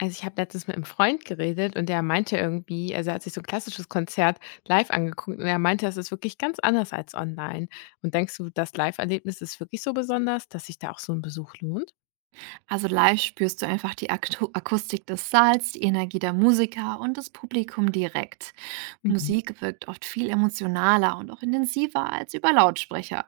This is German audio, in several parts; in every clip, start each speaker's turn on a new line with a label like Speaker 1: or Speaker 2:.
Speaker 1: Also, ich habe letztens mit einem Freund geredet und der meinte irgendwie also, er hat sich so 'n klassisches Konzert live angeguckt und er meinte, das ist wirklich ganz anders als online. Und denkst du, das Live-Erlebnis ist wirklich so besonders, dass sich da auch so ein Besuch lohnt?
Speaker 2: Also live spürst du einfach die Aktu Akustik des Saals, die Energie der Musiker und das Publikum direkt.
Speaker 1: Mhm.
Speaker 2: Musik wirkt oft viel emotionaler und auch intensiver als über Lautsprecher.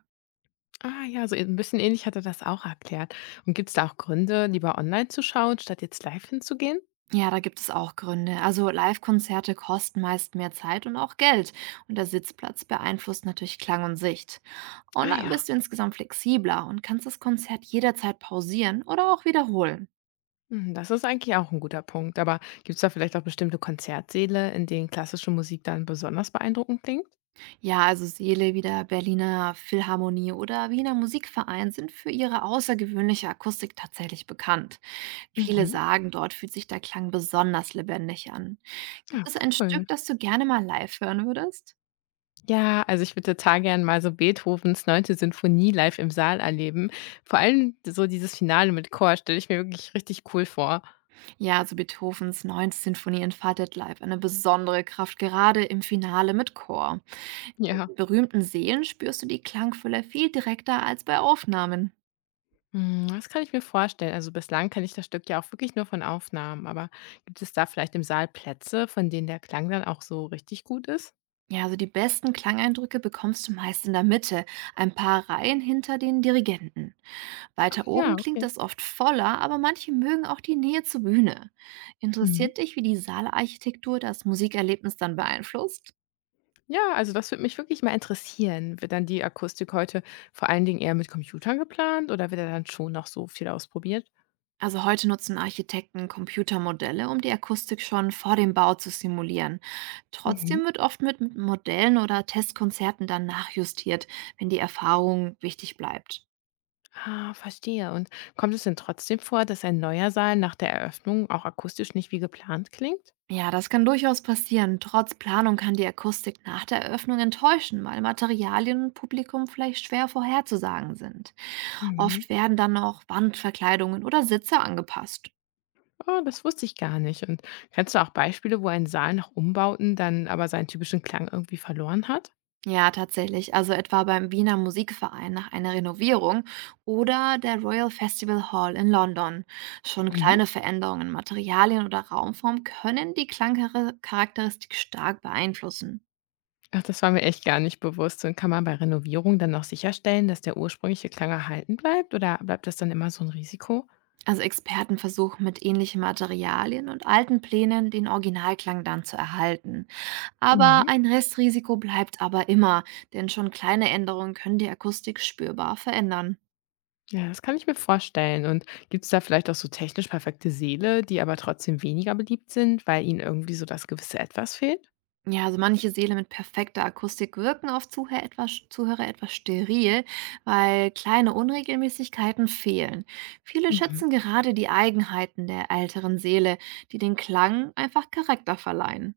Speaker 1: Ah ja, so ein bisschen ähnlich hat er das auch erklärt. Und gibt es da auch Gründe, lieber online zu schauen, statt jetzt live hinzugehen?
Speaker 2: Ja, da gibt es auch Gründe. Also Live-Konzerte kosten meist mehr Zeit und auch Geld. Und der Sitzplatz beeinflusst natürlich Klang und Sicht.
Speaker 1: Ah
Speaker 2: Online
Speaker 1: ja,
Speaker 2: bist du insgesamt flexibler und kannst das Konzert jederzeit pausieren oder auch wiederholen.
Speaker 1: mhm, das ist eigentlich auch ein guter Punkt. Aber gibt es da vielleicht auch bestimmte Konzertsäle, in denen klassische Musik dann besonders beeindruckend klingt?
Speaker 2: Ja, also Seele wie der Berliner Philharmonie oder Wiener Musikverein sind für ihre außergewöhnliche Akustik tatsächlich bekannt. Viele
Speaker 1: Mhm.
Speaker 2: sagen, dort fühlt sich der Klang besonders lebendig an. Gibt
Speaker 1: Ja,
Speaker 2: es ein
Speaker 1: cool.
Speaker 2: Stück, das du gerne mal live hören würdest?
Speaker 1: Ja, also ich würde total gern mal so Beethovens neunte Sinfonie live im Saal erleben. Vor allem so dieses Finale mit Chor stelle ich mir wirklich richtig cool vor.
Speaker 2: Ja, also Beethovens neunte Sinfonie entfaltet live eine besondere Kraft, gerade im Finale mit Chor.
Speaker 1: Ja.
Speaker 2: In berühmten Seelen spürst du die Klangfülle viel direkter als bei Aufnahmen.
Speaker 1: Hm, das kann ich mir vorstellen. Also bislang kenne ich das Stück ja auch wirklich nur von Aufnahmen, aber gibt es da vielleicht im Saal Plätze, von denen der Klang dann auch so richtig gut ist?
Speaker 2: Ja, also die besten Klangeindrücke bekommst du meist in der Mitte, ein paar Reihen hinter den Dirigenten. Weiter oben
Speaker 1: Ja,
Speaker 2: klingt
Speaker 1: okay.
Speaker 2: das oft voller, aber manche mögen auch die Nähe zur Bühne.
Speaker 1: Mhm.
Speaker 2: Interessiert dich, wie die Saalarchitektur das Musikerlebnis dann beeinflusst?
Speaker 1: Ja, also das würde mich wirklich mal interessieren. Wird dann die Akustik heute vor allen Dingen eher mit Computern geplant oder wird da dann schon noch so viel ausprobiert?
Speaker 2: Also heute nutzen Architekten Computermodelle, um die Akustik schon vor dem Bau zu simulieren.
Speaker 1: Mhm.
Speaker 2: Trotzdem wird oft mit Modellen oder Testkonzerten dann nachjustiert, wenn die Erfahrung wichtig bleibt.
Speaker 1: Ah, verstehe. Und kommt es denn trotzdem vor, dass ein neuer Saal nach der Eröffnung auch akustisch nicht wie geplant klingt?
Speaker 2: Ja, das kann durchaus passieren. Trotz Planung kann die Akustik nach der Eröffnung enttäuschen, weil Materialien und Publikum vielleicht schwer vorherzusagen sind.
Speaker 1: Mhm.
Speaker 2: Oft werden dann auch Wandverkleidungen oder Sitze angepasst.
Speaker 1: Oh, das wusste ich gar nicht. Und kennst du auch Beispiele, wo ein Saal nach Umbauten dann aber seinen typischen Klang irgendwie verloren hat?
Speaker 2: Ja, tatsächlich. Also etwa beim Wiener Musikverein nach einer Renovierung oder der Royal Festival Hall in London. Schon
Speaker 1: Mhm.
Speaker 2: kleine Veränderungen in Materialien oder Raumform können die Klangcharakteristik stark beeinflussen.
Speaker 1: Ach, das war mir echt gar nicht bewusst. Und kann man bei Renovierung dann noch sicherstellen, dass der ursprüngliche Klang erhalten bleibt? Oder bleibt das dann immer so ein Risiko?
Speaker 2: Also Experten versuchen mit ähnlichen Materialien und alten Plänen den Originalklang dann zu erhalten. Aber
Speaker 1: Mhm.
Speaker 2: ein Restrisiko bleibt aber immer, denn schon kleine Änderungen können die Akustik spürbar verändern.
Speaker 1: Ja, das kann ich mir vorstellen. Und gibt es da vielleicht auch so technisch perfekte Seele, die aber trotzdem weniger beliebt sind, weil ihnen irgendwie so das gewisse Etwas fehlt?
Speaker 2: Ja, also manche Seele mit perfekter Akustik wirken auf Zuhörer etwas steril, weil kleine Unregelmäßigkeiten fehlen. Viele
Speaker 1: Mhm.
Speaker 2: schätzen gerade die Eigenheiten der älteren Seele, die den Klang einfach Charakter verleihen.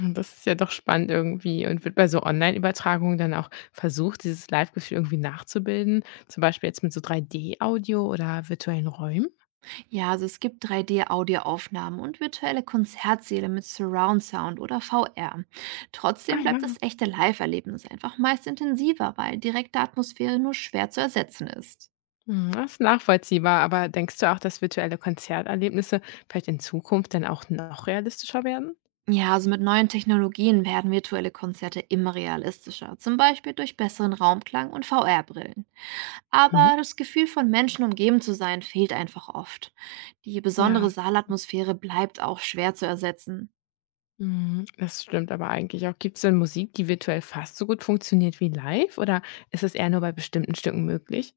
Speaker 1: Und das ist ja doch spannend irgendwie und wird bei so Online-Übertragungen dann auch versucht, dieses Live-Gefühl irgendwie nachzubilden, zum Beispiel jetzt mit so 3D-Audio oder virtuellen Räumen?
Speaker 2: Ja, also es gibt 3D-Audioaufnahmen und virtuelle Konzertsäle mit Surround Sound oder VR.
Speaker 1: Ah
Speaker 2: Trotzdem bleibt das
Speaker 1: ja.
Speaker 2: echte Live-Erlebnis einfach meist intensiver, weil direkte Atmosphäre nur schwer zu ersetzen ist.
Speaker 1: Mhm, das ist nachvollziehbar, aber denkst du auch, dass virtuelle Konzerterlebnisse vielleicht in Zukunft dann auch noch realistischer werden?
Speaker 2: Ja, also mit neuen Technologien werden virtuelle Konzerte immer realistischer, zum Beispiel durch besseren Raumklang und VR-Brillen.
Speaker 1: Mhm.
Speaker 2: Aber das Gefühl von Menschen umgeben zu sein fehlt einfach oft. Die besondere
Speaker 1: Ja,
Speaker 2: Saalatmosphäre bleibt auch schwer zu ersetzen.
Speaker 1: mhm, das stimmt aber eigentlich auch. Gibt es denn Musik, die virtuell fast so gut funktioniert wie live oder ist es eher nur bei bestimmten Stücken möglich?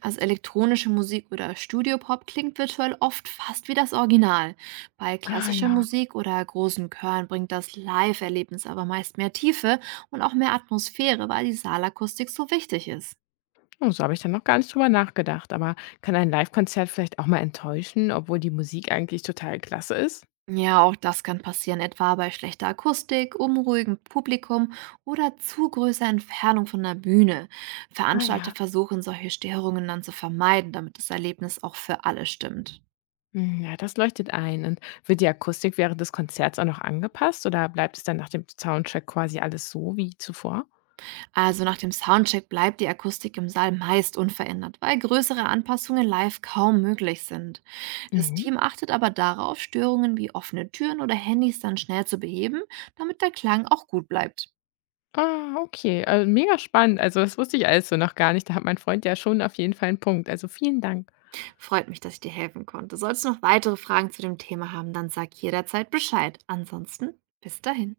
Speaker 2: Also elektronische Musik oder Studiopop klingt virtuell oft fast wie das Original. Bei
Speaker 1: Ah
Speaker 2: klassischer
Speaker 1: ja,
Speaker 2: Musik oder großen Chören bringt das Live-Erlebnis aber meist mehr Tiefe und auch mehr Atmosphäre, weil die Saalakustik so wichtig ist.
Speaker 1: oh, so habe ich dann noch gar nicht drüber nachgedacht. Aber kann ein Live-Konzert vielleicht auch mal enttäuschen, obwohl die Musik eigentlich total klasse ist?
Speaker 2: Ja, auch das kann passieren, etwa bei schlechter Akustik, unruhigem Publikum oder zu größer Entfernung von der Bühne.
Speaker 1: Ah
Speaker 2: Veranstalter
Speaker 1: ja.
Speaker 2: versuchen, solche Störungen dann zu vermeiden, damit das Erlebnis auch für alle stimmt.
Speaker 1: Hm, ja, das leuchtet ein. Und wird die Akustik während des Konzerts auch noch angepasst oder bleibt es dann nach dem Soundtrack quasi alles so wie zuvor?
Speaker 2: Also nach dem Soundcheck bleibt die Akustik im Saal meist unverändert, weil größere Anpassungen live kaum möglich sind. Das
Speaker 1: Mhm.
Speaker 2: Team achtet aber darauf, Störungen wie offene Türen oder Handys dann schnell zu beheben, damit der Klang auch gut bleibt.
Speaker 1: Ah, okay. Mega spannend. Also, das wusste ich alles so noch gar nicht. Da hat mein Freund ja schon auf jeden Fall einen Punkt. Also, vielen Dank.
Speaker 2: Freut mich, dass ich dir helfen konnte. Sollst du noch weitere Fragen zu dem Thema haben, dann sag jederzeit Bescheid. Ansonsten bis dahin.